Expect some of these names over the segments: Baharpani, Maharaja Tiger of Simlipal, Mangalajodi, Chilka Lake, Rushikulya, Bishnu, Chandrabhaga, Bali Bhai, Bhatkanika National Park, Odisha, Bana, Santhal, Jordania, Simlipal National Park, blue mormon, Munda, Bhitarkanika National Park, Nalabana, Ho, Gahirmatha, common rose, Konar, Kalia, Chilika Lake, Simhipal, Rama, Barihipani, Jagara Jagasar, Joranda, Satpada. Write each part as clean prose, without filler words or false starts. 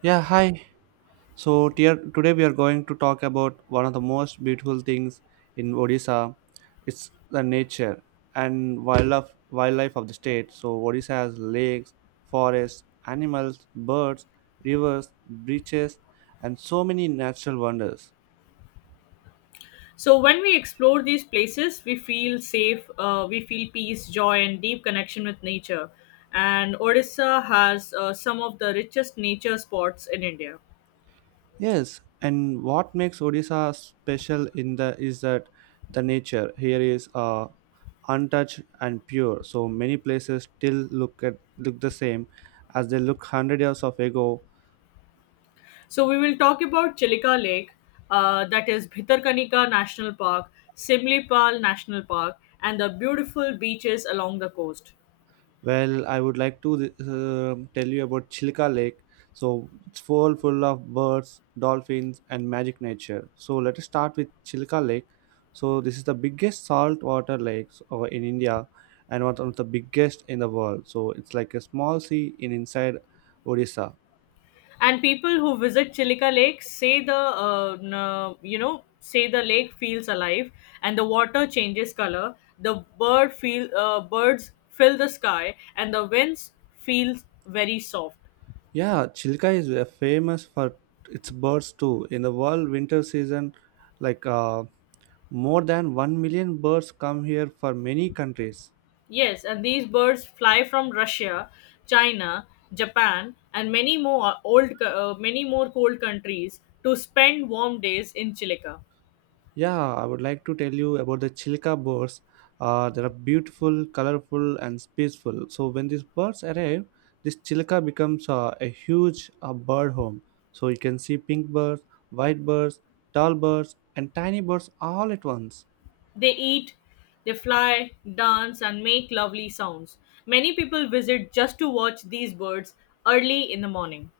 Yeah, hi. So, dear, today we are going to talk about one of the most beautiful things in Odisha. It's the nature and wildlife of the state. So, Odisha has lakes, forests, animals, birds, rivers, beaches, and so many natural wonders. So when we explore these places, we feel safe, we feel peace, joy, and deep connection with nature. And Odisha has some of the richest nature spots in India. Yes, and what makes Odisha special in the is that the nature here is untouched and pure. So many places still look the same as they looked hundred years of ago. So we will talk about Chilika Lake, that is Bhitarkanika National Park, Simlipal National Park, and the beautiful beaches along the coast. Well, I would like to tell you about Chilka Lake. So it's full of birds, dolphins, and magic nature. So let us start with Chilka Lake. So this is the biggest saltwater lake in India, and one of the biggest in the world. So it's like a small sea in inside Odisha. And people who visit Chilika Lake say the n- you know say the lake feels alive, and the water changes color. The bird feel birds fill the sky, and the winds feel very soft. Yeah, Chilka is famous for its birds too. In the world winter season, like uh, more than 1 million birds come here for many countries. Yes, and these birds fly from Russia, China, Japan, and many more cold countries to spend warm days in Chilika. Yeah, I would like to tell you about the Chilka birds. They are beautiful, colorful, and peaceful. So when these birds arrive, this Chilka becomes a huge bird home. So you can see pink birds, white birds, tall birds, and tiny birds all at once. They eat, they fly, dance, and make lovely sounds. Many people visit just to watch these birds early in the morning.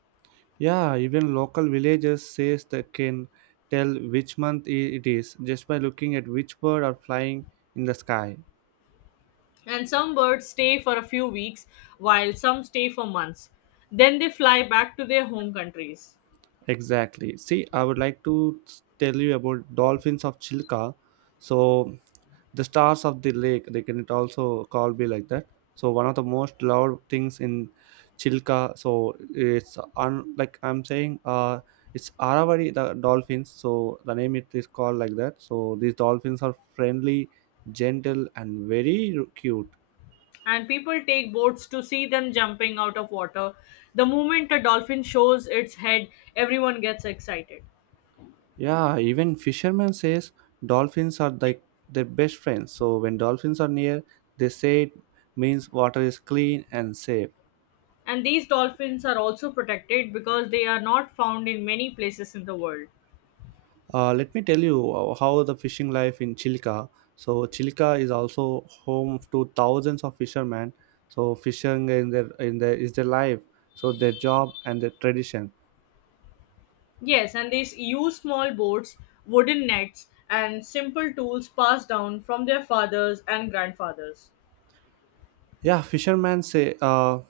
Yeah, even local villagers says they can tell which month it is just by looking at which bird are flying in the sky. And some birds stay for a few weeks, while some stay for months. Then they fly back to their home countries. Exactly. See, I would like to tell you about dolphins of Chilka. So the stars of the lake they can it also called be like that, so one of the most loved things in chilka, so it's like I'm saying, it's aravari the dolphins, so the name it is called like that. So these dolphins are friendly, gentle, and very cute. And people take boats to see them jumping out of water. The moment a dolphin shows its head, everyone gets excited. Yeah, even fishermen says dolphins are like their best friends, so when dolphins are near, they say it means water is clean and safe. And these dolphins are also protected because they are not found in many places in the world. Let me tell you how the fishing life in Chilka. So Chilka is also home to thousands of fishermen. So fishing in their is their life. So their job and their tradition. Yes, and they use small boats, wooden nets, and simple tools passed down from their fathers and grandfathers. Yeah, fishermen say.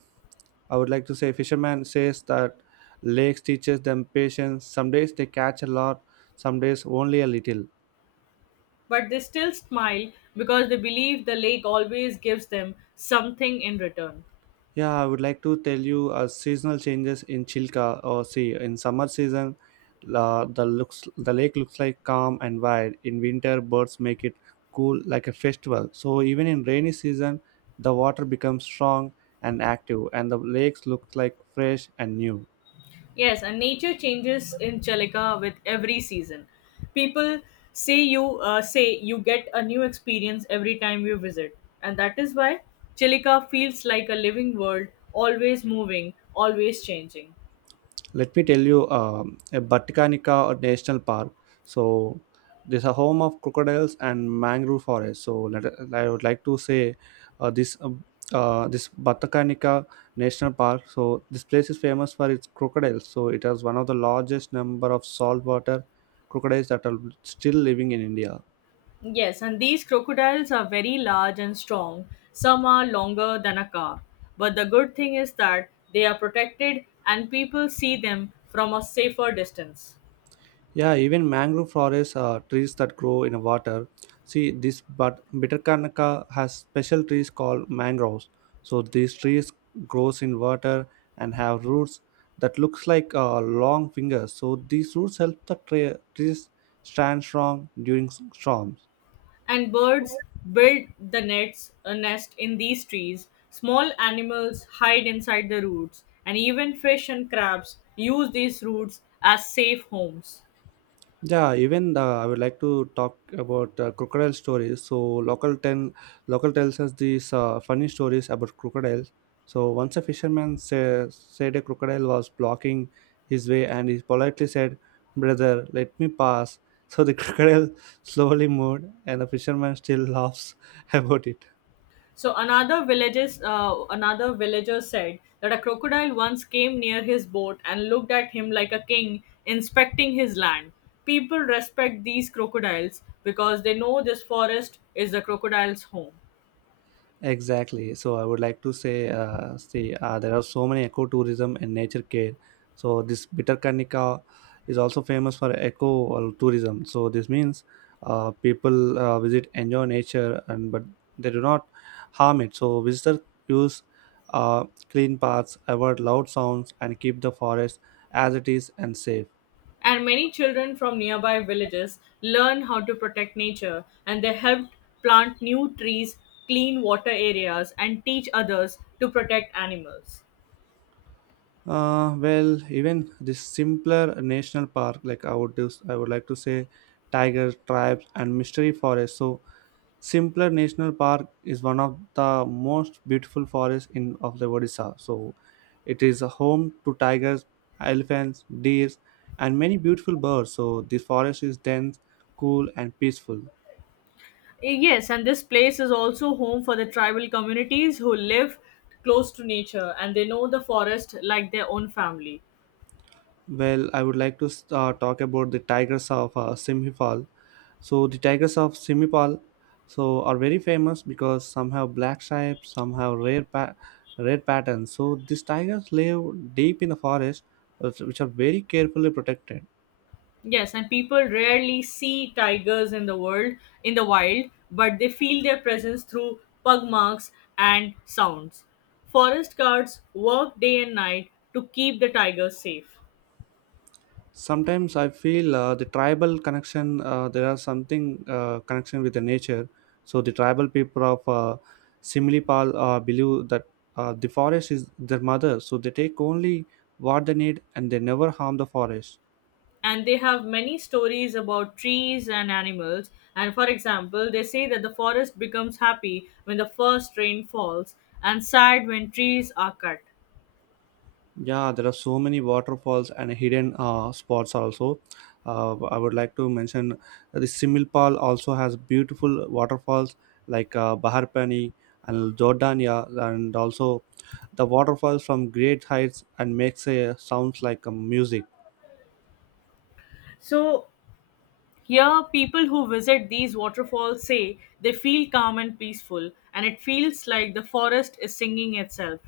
I would like to say fishermen says that lakes teaches them patience. Some days they catch a lot. Some days only a little. But they still smile because they believe the lake always gives them something in return. Yeah, I would like to tell you seasonal changes in Chilka. Or see, in summer season, la the looks the lake looks like calm and wide. In winter, birds make it cool like a festival. So even in rainy season, the water becomes strong and active, and the lakes looks like fresh and new. Yes, and nature changes in Chalika with every season. People say you get a new experience every time you visit, and that is why Chilika feels like a living world, always moving, always changing. Let me tell you a Bhatkanika National Park. So this is a home of crocodiles and mangrove forest. So let, I would like to say uh, this uh, this Bhatkanika National Park. So this place is famous for its crocodiles. So it has one of the largest number of saltwater crocodiles that are still living in India. Yes, and these crocodiles are very large and strong. Some are longer than a car. But the good thing is that they are protected and people see them from a safer distance. Yeah, even mangrove forests are trees that grow in water. See, this but Bitterkanaka has special trees called mangroves. So these trees grows in water and have roots that looks like long fingers. So these roots help the trees stand strong during storms. And birds build a nest in these trees. Small animals hide inside the roots, and even fish and crabs use these roots as safe homes. Yeah, even I would like to talk about crocodile stories. So local tells us these funny stories about crocodiles. So once a said a crocodile was blocking his way, and he politely said, "Brother, let me pass." So the crocodile slowly moved, and the fisherman still laughs about it. So another villager said that a crocodile once came near his boat and looked at him like a king inspecting his land. People respect these crocodiles because they know this forest is the crocodile's home. Exactly. So I would like to say, see, there are so many ecotourism and nature care. So this Bitterkanika is also famous for eco or tourism. So this means people visit, enjoy nature, and but they do not harm it. So visitors use clean paths, avoid loud sounds, and keep the forest as it is and safe. And many children from nearby villages learn how to protect nature and they helped plant new trees, clean water areas, and teach others to protect animals. Well, even the simpler national park, like I would do, I would like to say, tiger tribes and mystery forest. So, simpler national park is one of the most beautiful forests in of the Odisha. So, it is a home to tigers, elephants, deers, and many beautiful birds. So, the forest is dense, cool, and peaceful. Yes, and this place is also home for the tribal communities who live close to nature and they know the forest like their own family. Well, I would like to talk about the tigers of Simhipal. So the tigers of Simhipal, so are very famous because some have black stripes, some have rare red patterns. So these tigers live deep in the forest, which are very carefully protected. Yes, and people rarely see tigers in the wild, but they feel their presence through pug marks and sounds. Forest guards work day and night to keep the tigers safe. Sometimes I feel, the tribal connection, there are something connection with the nature. So the tribal people of similipal believe that the forest is their mother, so they take only what they need and they never harm the forest. And they have many stories about trees and animals, and for example they say that the forest becomes happy when the first rain falls and sad when trees are cut. Yeah, there are so many waterfalls and hidden spots also. I would like to mention the Similpal also has beautiful waterfalls like Baharpani and Jordania, and also the waterfalls from great heights and makes a sounds like a music. So here people who visit these waterfalls say they feel calm and peaceful, and it feels like the forest is singing itself.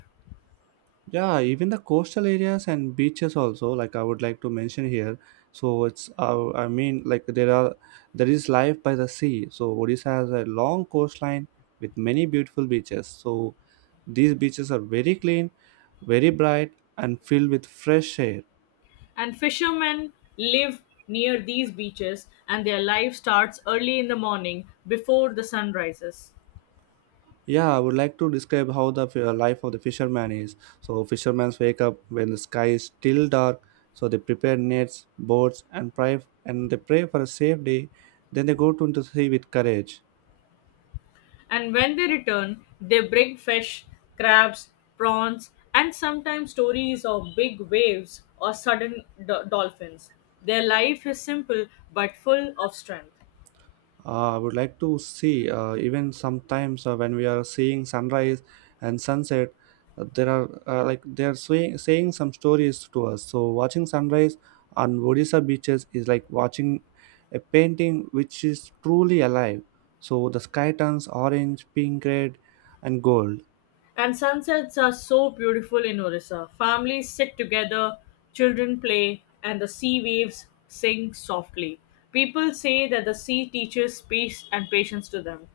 Yeah, even the coastal areas and beaches also, like I would like to mention here. So it's, I mean, there is life by the sea. So Odisha has a long coastline with many beautiful beaches. So these beaches are very clean, very bright, and filled with fresh air. And fishermen live near these beaches and their life starts early in the morning before the sun rises. Yeah, I would like to describe how the life of the fisherman is. So, fishermen wake up when the sky is still dark. So, they prepare nets, boats, and pray, and they pray for a safe day. Then they go to the sea with courage. And when they return, they bring fish, crabs, prawns, and sometimes stories of big waves or sudden dolphins. Their life is simple but full of strength. I would like to see even sometimes when we are seeing sunrise and sunset, there are like they are saying some stories to us. So watching sunrise on Odisha beaches is like watching a painting which is truly alive. So the sky turns orange, pink, red, and gold. And sunsets are so beautiful in Orissa. Families sit together, children play, and the sea waves sing softly. People say that the sea teaches peace and patience to them.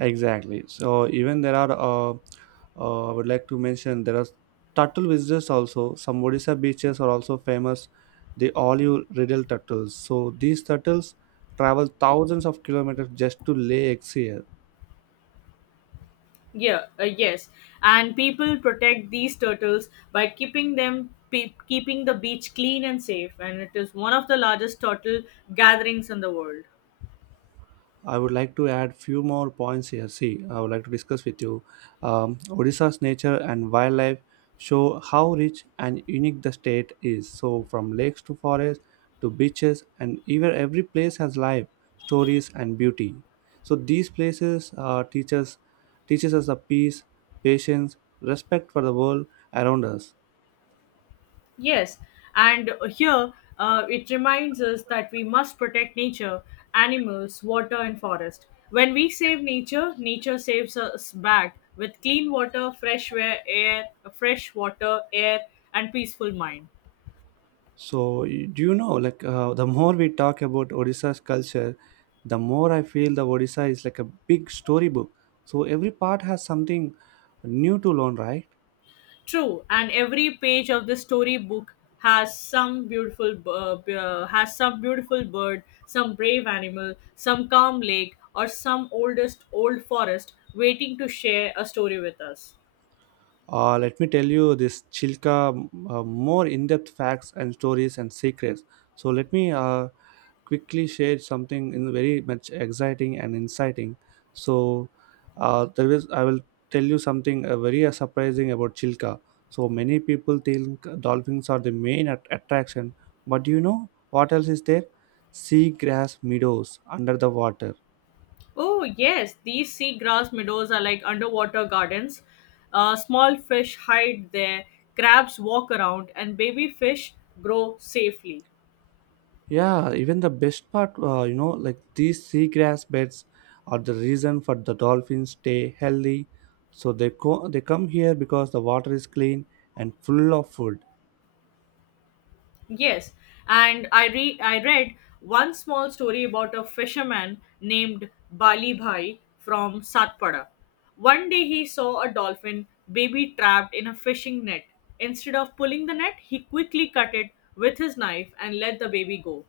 Exactly. So even there are, I would like to mention there are turtle visitors also. Some Odisha beaches are also famous. They all you riddle turtles. So these turtles travel thousands of kilometers just to lay eggs here. Yeah, yes. And people protect these turtles by keeping the beach clean and safe, and it is one of the largest turtle gatherings in the world. I would like to add few more points here. See, I would like to discuss with you. Odisha's nature and wildlife show how rich and unique the state is. So, from lakes to forests to beaches, and even every place has life, stories, and beauty. So, these places teaches us the peace, patience, respect for the world around us. Yes. And here it reminds us that we must protect nature, animals, water and forest. When we save nature, nature saves us back with clean water, fresh air, fresh water, air and peaceful mind. So, do you know, like, the more we talk about Odisha's culture, the more I feel the Odisha is like a big storybook. So, every part has something new to learn, right? True, and every page of the storybook has some beautiful b- b- has some beautiful bird, some brave animal, some calm lake, or some oldest old forest waiting to share a story with us. Let me tell you this Chilka more in depth facts and stories and secrets. So, let me quickly shared something in very much exciting and inciting. So there is I will tell you something very surprising about Chilka. So many people think dolphins are the main attraction, but do you know what else is there? Seagrass meadows under the water. Oh yes, these sea grass meadows are like underwater gardens. Small fish hide there, crabs walk around, and baby fish grow safely. Yeah, even the best part, like these seagrass beds are the reason for the dolphins stay healthy. So they they come here because the water is clean and full of food. Yes, and I read one small story about a fisherman named Bali Bhai from Satpada. One day he saw a dolphin baby trapped in a fishing net. Instead of pulling the net, he quickly cut it with his knife and let the baby go.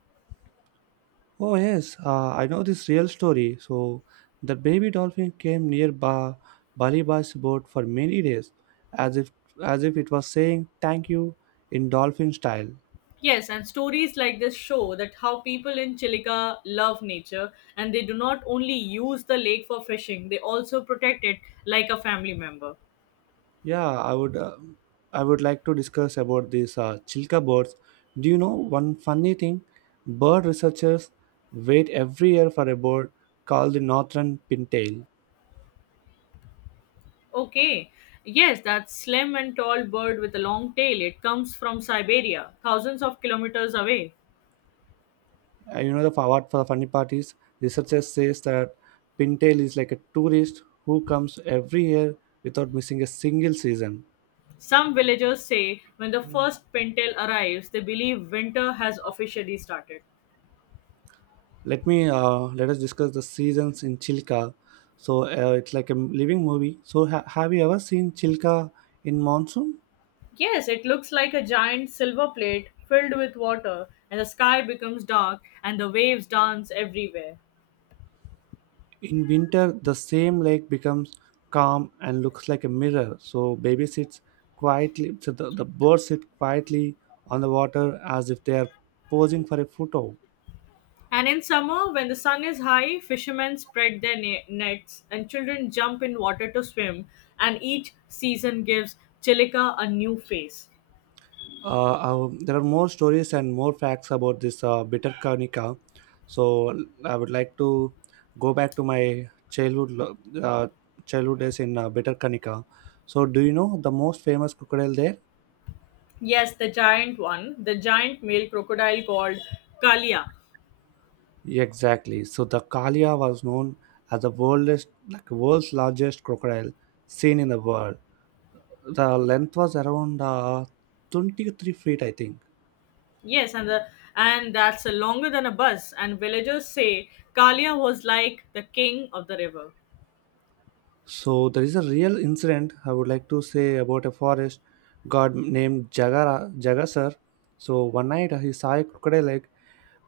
Oh yes, I know this real story. So the baby dolphin came near Baliba's boat for many days, as if as if it was saying thank you in dolphin style. Yes, and stories like this show that how people in Chilika love nature and they do not only use the lake for fishing, they also protect it like a family member. Yeah, I would like to discuss about these chilka birds. Do you know one funny thing? Bird researchers wait every year for a bird called the northern pintail. Okay. Yes, that slim and tall bird with a long tail. It comes from Siberia, thousands of kilometers away. You know the fa- what for the funny part is researchers says that pintail is like a tourist who comes every year without missing a single season. Some villagers say when the first pintail arrives, they believe winter has officially started. Let us discuss the seasons in Chilka. So it's like a living movie. So have you ever seen Chilka in monsoon? Yes, it looks like a giant silver plate filled with water, and the sky becomes dark and the waves dance everywhere. In winter, the same lake becomes calm and looks like a mirror. So baby sits quietly. So the birds sit quietly on the water as if they are posing for a photo. And in summer, when the sun is high, fishermen spread their nets and children jump in water to swim, and each season gives Chilika a new face. There are more stories and more facts about this bitter kanika. So I would like to go back to my childhood days in bitter kanika. So do you know the most famous crocodile there? Yes, the giant one, the giant male crocodile called Kalia. Exactly. So the Kalia was known as the world's like world's largest crocodile seen in the world. The length was around 23 feet, I think. Yes, and that's longer than a bus. And villagers say Kalia was like the king of the river. So there is a real incident I would like to say about a forest god named Jagara Jagasar. So one night he saw a crocodile egg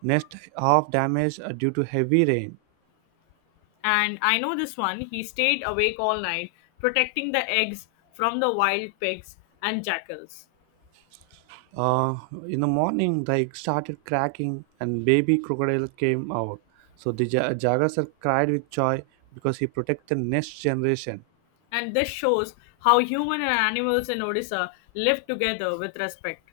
nest half damaged due to heavy rain. And I know this one. He stayed awake all night, protecting the eggs from the wild pigs and jackals. Uh, in the morning, the egg started cracking and baby crocodile came out. So the Jagasar cried with joy because he protected the next generation. And this shows how human and animals in Odisha live together with respect.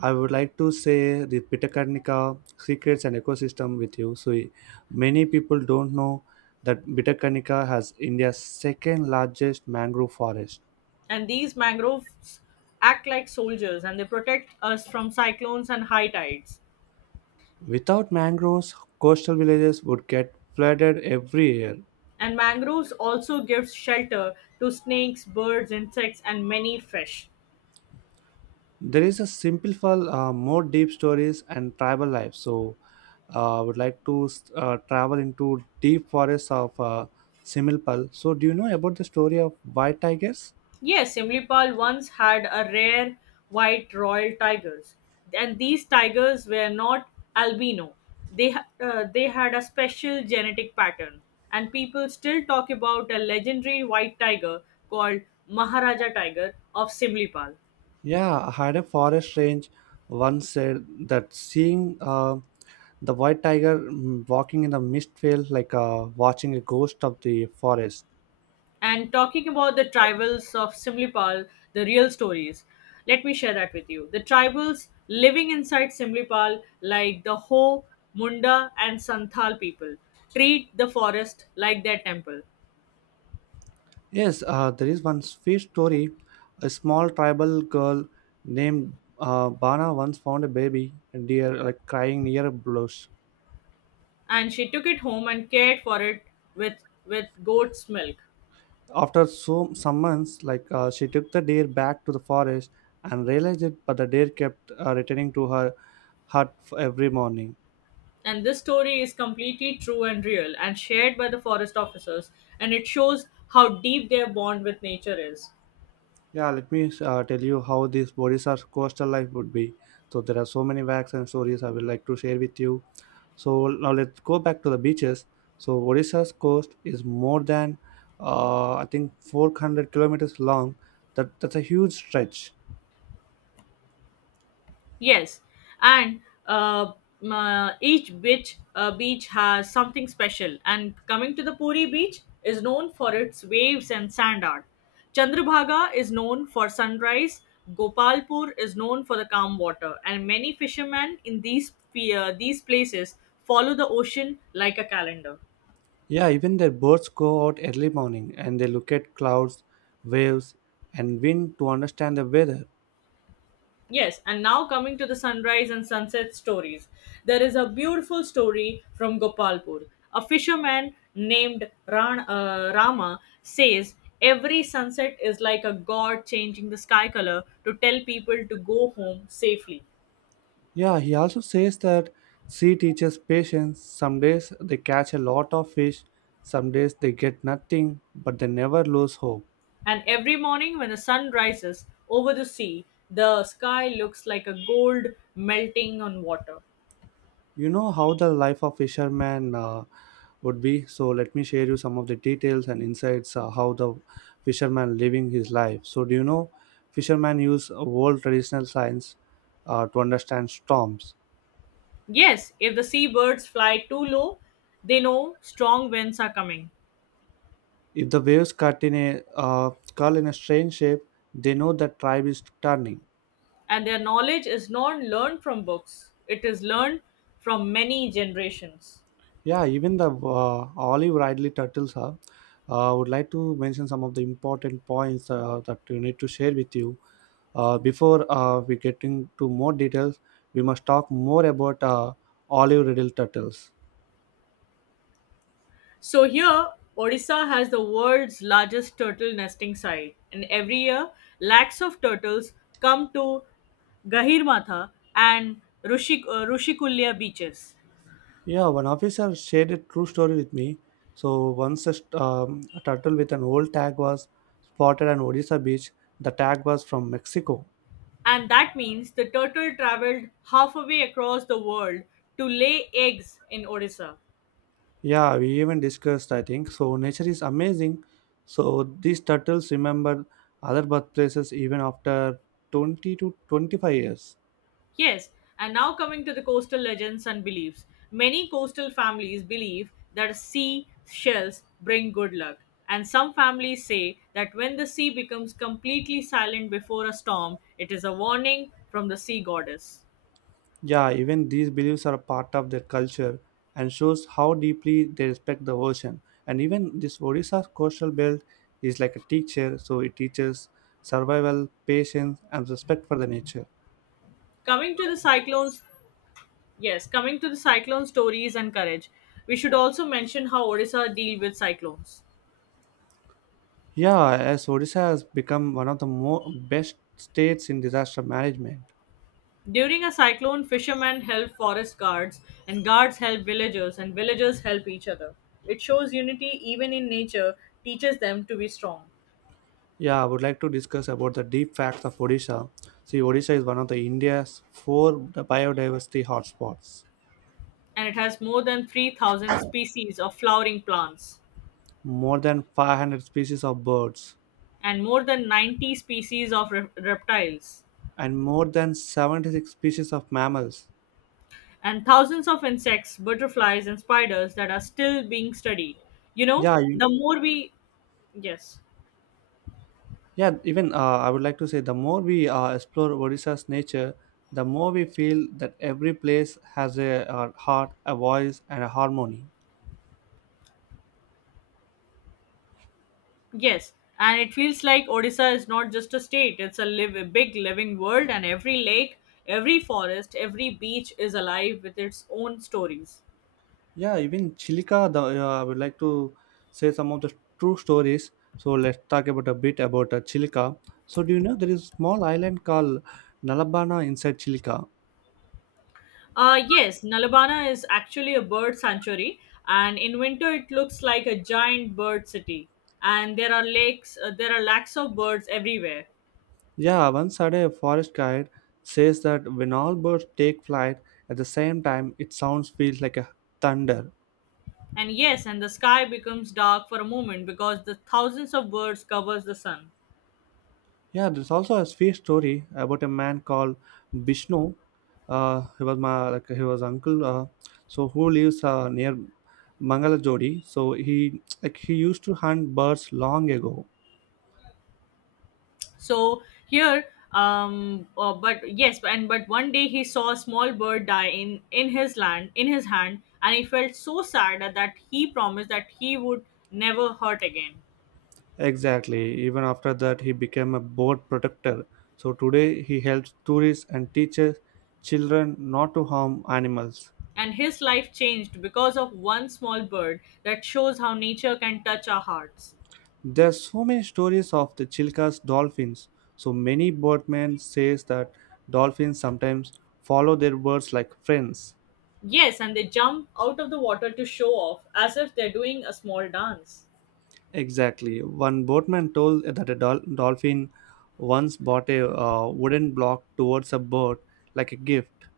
I would like to say the Bitakarnika secrets and ecosystem with you. So many people don't know that Bitakarnika has India's second largest mangrove forest. And these mangroves act like soldiers and they protect us from cyclones and high tides. Without mangroves, coastal villages would get flooded every year. And mangroves also gives shelter to snakes, birds, insects, and many fish. There is a simple for more deep stories and tribal life. So I would like to travel into deep forests of Similpal. So do you know about the story of white tigers? Yes, Simlipal once had a rare white royal tigers, and these tigers were not albino. They had a special genetic pattern, and people still talk about a legendary white tiger called Maharaja Tiger of Simlipal. Yeah, I had a forest range once said that seeing the white tiger walking in the mist felt like watching a ghost of the forest. And talking about the tribals of Simlipal, the real stories, let me share that with you. The tribals living inside Simlipal, like the Ho, Munda, and Santhal people, treat the forest like their temple. Yes, there is one sweet story. A small tribal girl named Bana once found a baby deer like crying near a bush. And she took it home and cared for it with goat's milk. After so some months, like she took the deer back to the forest and realized it, but the deer kept returning to her hut every morning. And this story is completely true and real and shared by the forest officers, and it shows how deep their bond with nature is. Yeah, let me tell you how this Bodhisattva's coastal life would be. So there are so many facts and stories I would like to share with you. So now let's go back to the beaches. So Odisha's coast is more than I think 400 kilometers long. That's a huge stretch. Yes, and uh, each beach has something special. And coming to the Puri beach is known for its waves and sand art. Chandrabhaga is known for sunrise. Gopalpur is known for the calm water, and many fishermen in these places follow the ocean like a calendar. Yeah, even their birds go out early morning and they look at clouds, waves, and wind to understand the weather. Yes, and now coming to the sunrise and sunset stories. There is a beautiful story from Gopalpur. A fisherman named Rama says every sunset is like a god changing the sky color to tell people to go home safely. Yeah, he also says that sea teaches patience. Some days they catch a lot of fish, some days they get nothing, but they never lose hope. And every morning when the sun rises over the sea, the sky looks like a gold melting on water. You know how the life of fisherman would be. So let me share you some of the details and insights how the fisherman living his life. So do you know fishermen use world traditional science to understand storms? Yes, if the seabirds fly too low, they know strong winds are coming. If the waves cut in a curl in a strange shape, they know that tribe is turning. And their knowledge is not learned from books, it is learned from many generations. Yeah, even the olive ridley turtles are. I would like to mention some of the important points that we need to share with you. Before we get into more details, we must talk more about olive ridley turtles. So here Odisha has the world's largest turtle nesting site and every year lakhs of turtles come to Gahirmatha and Rushikulya beaches. Yeah, one officer shared a true story with me. So once a turtle with an old tag was spotted on Odisha beach. The tag was from Mexico. And that means the turtle traveled halfway across the world to lay eggs in Odisha. Yeah, we even discussed, I think. So, nature is amazing. So, these turtles remember other birthplaces even after 20 to 25 years. Yes, and now coming to the coastal legends and beliefs. Many coastal families believe that sea shells bring good luck, and some families say that when the sea becomes completely silent before a storm, it is a warning from the sea goddess. Yeah, even these beliefs are a part of their culture and shows how deeply they respect the ocean. And even this Odisha coastal belt is like a teacher, so it teaches survival, patience, and respect for the nature. Coming to the cyclones, yes, coming to the cyclone stories and courage, we should also mention how Odisha deal with cyclones. Yeah, as Odisha has become one of the more best states in disaster management. During a cyclone, fishermen help forest guards, and guards help villagers, and villagers help each other. It shows unity even in nature, teaches them to be strong. Yeah, I would like to discuss about the deep facts of Odisha. See, Odisha is one of the India's four biodiversity hotspots. And it has more than 3,000 species of flowering plants, More than 500 species of birds and more than 90 species of reptiles, and more than 76 species of mammals. and thousands of insects, butterflies, and spiders that are still being studied. You know, Yeah, the more we. Yes. yeah. Even I would like to say the more we explore Odisha's nature, the more we feel that every place has a, heart, a voice, and a harmony. Yes, and it feels like Odisha is not just a state, it's a, live, a big living world, and every lake, every forest, every beach is alive with its own stories. Yeah, even Chilika, I would like to say some of the true stories. So let's talk about a bit about Chilika. So do you know there is a small island called Nalabana inside Chilika? Yes, Nalabana is actually a bird sanctuary, and in winter it looks like a giant bird city. And there are lakes, there are lakhs of birds everywhere. Yeah, once had a forest guide says that when all birds take flight at the same time, it sounds feels like a thunder. And yes, and the sky becomes dark for a moment because the thousands of birds covers the sun. Yeah, there's also a space story about a man called Bishnu. He was my like he was uncle. So who lives near Mangalajodi? So he like he used to hunt birds long ago. So here, but yes, and but one day he saw a small bird die in his hand, and he felt so sad that he promised that he would never hurt again. Exactly. Even after that, he became a bird protector. So today he helps tourists and teaches children not to harm animals. And his life changed because of one small bird that shows how nature can touch our hearts. There's so many stories of the Chilkas dolphins. So many boatmen says that dolphins sometimes follow their birds like friends. Yes, and they jump out of the water to show off as if they're doing a small dance. Exactly. One boatman told that a dolphin once bought a wooden block towards a bird like a gift.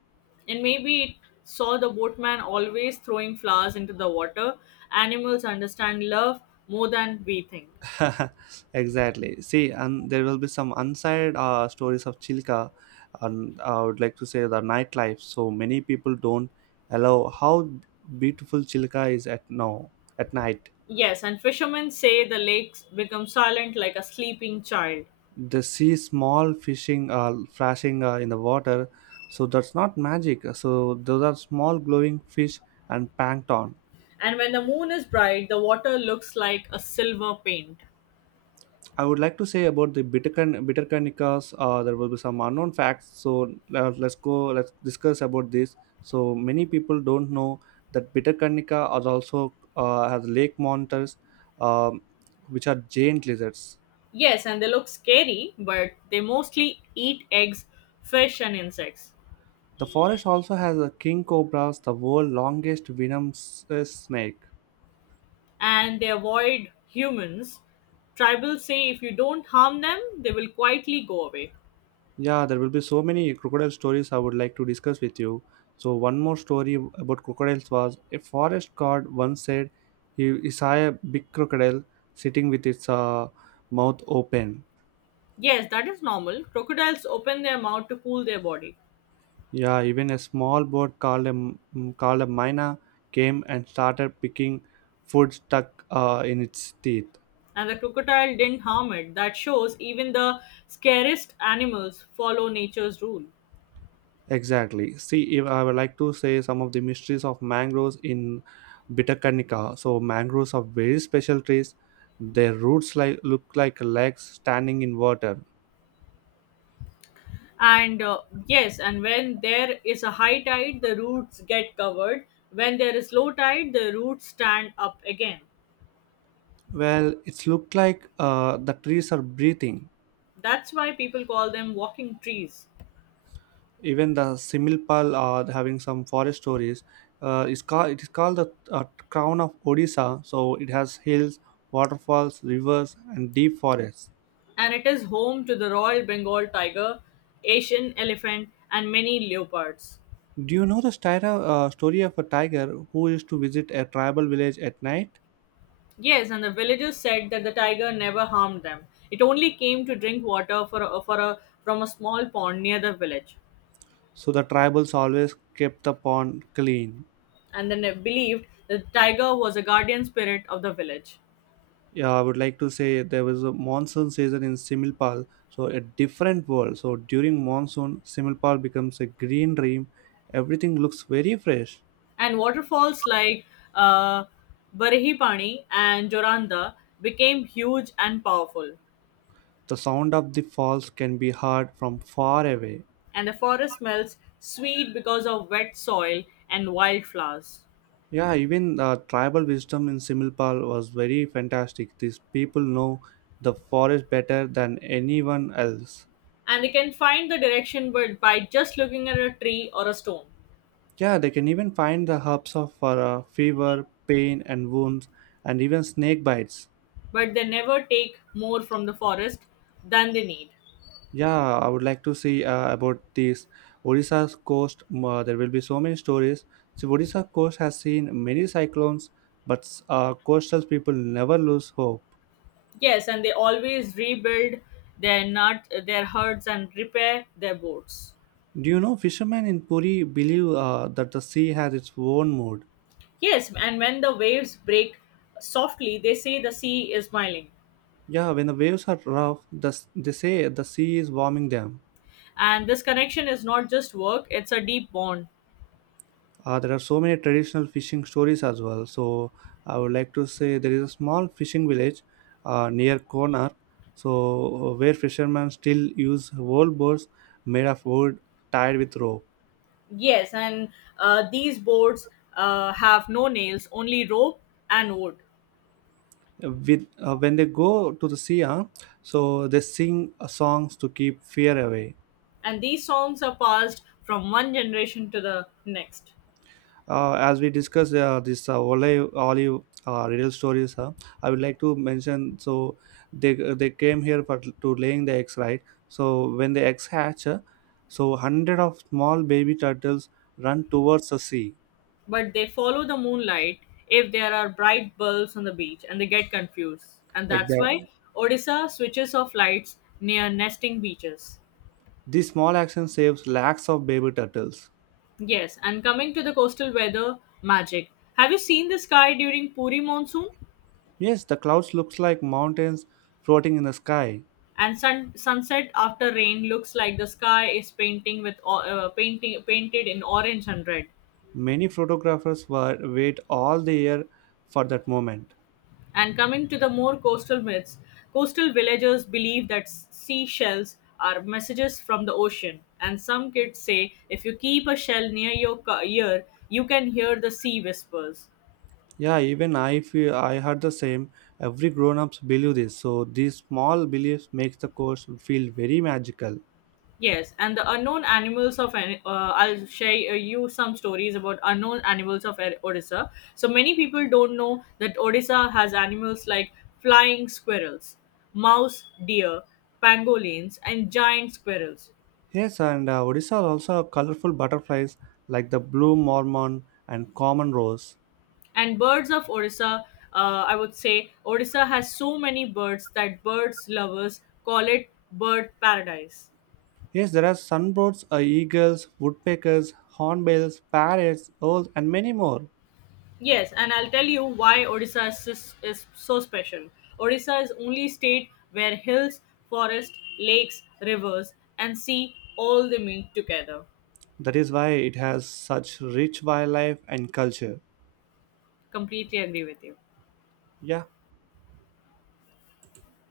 And maybe it saw the boatman always throwing flowers into the water. Animals understand love more than we think. Exactly. See, and there will be some unsaid stories of Chilka, and I would like to say the nightlife. So many people don't allow how beautiful Chilka is at now at night. Yes, and fishermen say the lakes become silent like a sleeping child. They see small fishing flashing in the water, so that's not magic. So those are small glowing fish and plankton. And when the moon is bright, the water looks like a silver paint. I would like to say about the bittercanicas. There will be some unknown facts. So let's go, let's discuss about this. So many people don't know that bittercanica are also has lake monsters, um, which are giant lizards. Yes, and they look scary, but they mostly eat eggs, fish, and insects. The forest also has a king cobras, the world's longest venomous snake. And they avoid humans. Tribals say if you don't harm them, they will quietly go away. Yeah, there will be so many crocodile stories I would like to discuss with you. So one more story about crocodiles was a forest guard once said he saw a big crocodile sitting with its mouth open. Yes, that is normal. Crocodiles open their mouth to cool their body, Yeah, even a small bird called a called a mina came and started picking food stuck in its teeth. and the crocodile didn't harm it. That shows even the scariest animals follow nature's rule. Exactly. See, if I would like to say some of the mysteries of mangroves in Bitakarnika. So, mangroves are very special trees. Their roots like look like legs standing in water. And yes, and when there is a high tide, the roots get covered. When there is low tide, the roots stand up again. Well, it's looked like the trees are breathing. That's why people call them walking trees. Even the similpal are having some forest stories. It's called it is called the crown of Odisha. So it has hills, waterfalls, rivers, and deep forests. And it is home to the Royal Bengal tiger, Asian elephant, and many leopards. Do you know the story of a tiger who used to visit a tribal village at night? Yes, and the villagers said that the tiger never harmed them. It only came to drink water from a small pond near the village, So the tribals always kept the pond clean. and then they believed that the tiger was a guardian spirit of the village. Yeah, I would like to say there was a monsoon season in Similpal, so a different world. So during monsoon, Similpal becomes a green dream. Everything looks very fresh. And waterfalls like uh, Barihipani and Joranda became huge and powerful, The sound of the falls can be heard from far away. and the forest smells sweet because of wet soil and wildflowers. Yeah, even tribal wisdom in Similpal was very fantastic. These people know the forest better than anyone else. And they can find the direction by just looking at a tree or a stone. Yeah, they can even find the herbs of for fever, pain, and wounds, and even snake bites. But they never take more from the forest than they need. Yeah, I would like to see about this Odisha's coast. There will be so many stories. So Odisha coast has seen many cyclones, but coastal people never lose hope. Yes, and they always rebuild their nut, their herds, and repair their boats. Do you know fishermen in Puri believe that the sea has its own mood? Yes, and when the waves break softly, they say the sea is smiling. Yeah, when the waves are rough, they say the sea is warming them. And this connection is not just work; it's a deep bond. There are so many traditional fishing stories as well. So I would like to say there is a small fishing village near Konar, so where fishermen still use old boats made of wood tied with rope. Yes, and these boards have no nails, only rope and wood. With when they go to the sea, so they sing songs to keep fear away. And these songs are passed from one generation to the next. As we discuss this olive real stories, I would like to mention. So they came here for to laying the eggs right. So when the eggs hatch, so hundred of small baby turtles run towards the sea. But they follow the moonlight if there are bright bulbs on the beach and they get confused. And that's why Exactly, Odisha switches off lights near nesting beaches. this small action saves lakhs of baby turtles. Yes, and coming to the coastal weather magic. Have you seen the sky during Puri monsoon? Yes, the clouds looks like mountains floating in the sky. And sunset after rain looks like the sky is painting with o- painting painted in orange and red. Many photographers were wait all the year for that moment. And coming to the more coastal myths, coastal villagers believe that seashells are messages from the ocean. And some kids say if you keep a shell near your ear, you can hear the sea whispers. Yeah, even I feel I heard the same. Every grown ups believe this, so these small beliefs make the course feel very magical. Yes, and the unknown animals of I'll share you some stories about unknown animals of Odisha. So many people don't know that Odisha has animals like flying squirrels, mouse deer, pangolins, and giant squirrels. Yes, and Odisha also have colorful butterflies like the blue mormon and common rose. And birds of Orissa, I would say Orissa has so many birds that birds lovers call it bird paradise. Yes, there are sunbirds, eagles, woodpeckers, hornbills, parrots, owls, and many more. Yes, and I'll tell you why Odisha is so special. Odisha is only state where hills, forest, lakes, rivers, and sea all they meet together. That is why it has such rich wildlife and culture. Completely agree with you. Yeah.